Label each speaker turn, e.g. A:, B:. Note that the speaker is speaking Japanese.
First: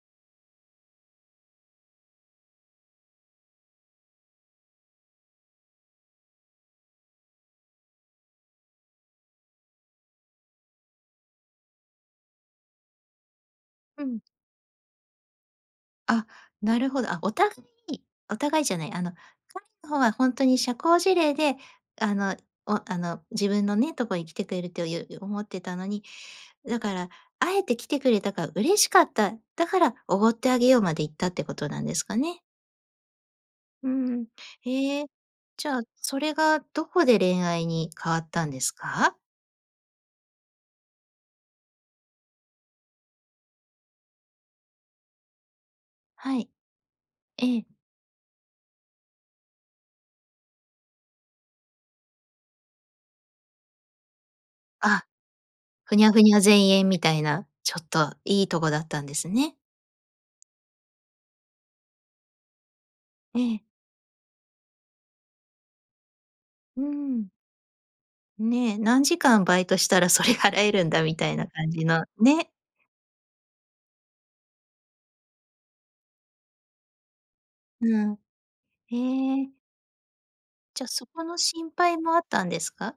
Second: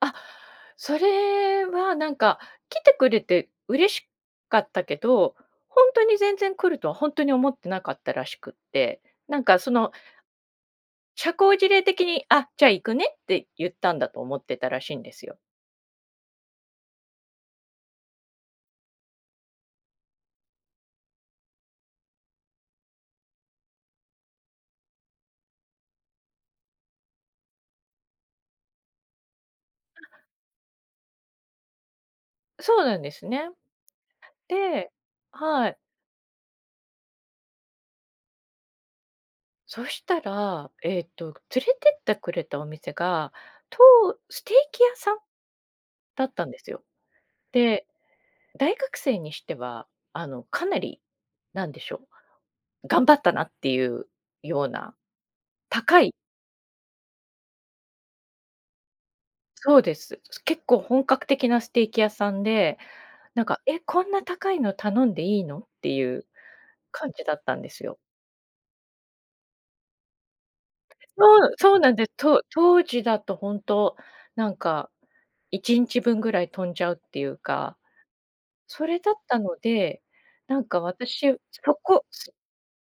A: あ、それはなんか来てくれて嬉しかったけど、ほんとに全然来るとは、ほんとに思ってなかったらしくって、なんかその、社交辞令的に、あ、じゃあ行くねって言ったん
B: う
A: だ
B: ん。
A: と思ってたらしいんですよ。
B: あ、なるほど。あ、お互いお互いじゃない、あの彼の方は、ほんとに社交辞令であの、おあの自分のね、とこに来てくれるという思ってたのに、だからあえて来てくれたから嬉しかった、だから
A: ああ。
B: おごってあげようまでいったってことなんですかね。
A: そうなんですね。
B: うん、
A: で
B: ええ、
A: は
B: じ
A: い。
B: ゃあ、それがどこで恋愛に変わったんですか？
A: そしたら、えっと、連れてってくれたお店が、とうステーキ屋さんだっ
B: は
A: たん
B: い。
A: ですよ。
B: ええ。
A: で、大学生にしては、あのかなり、何でしょう、頑張ったなっていうような
B: あ、ふ
A: 高
B: にゃ
A: い
B: ふにゃぜんえんみたいな、ちょっといいとこだったんですね。
A: そうです。結構本格的なステーキ屋さんで、
B: え
A: なん
B: え。
A: か、え、こんな高いの頼んでいいのっていう
B: う
A: 感じ
B: ん。
A: だったんですよ。
B: ね、何時間バイトしたらそれ 払えるんだみたい
A: そ
B: な
A: う、
B: 感
A: そう
B: じ
A: なんで
B: の
A: す、と
B: ね。
A: 当時だとほんと、なんか1日分ぐらい飛んじゃうっていうか、
B: うん、
A: それだった
B: へえ。
A: ので、なんか
B: じゃ、そこ
A: 私、
B: の心
A: そ
B: 配
A: こ、
B: もあっ
A: す
B: たんですか？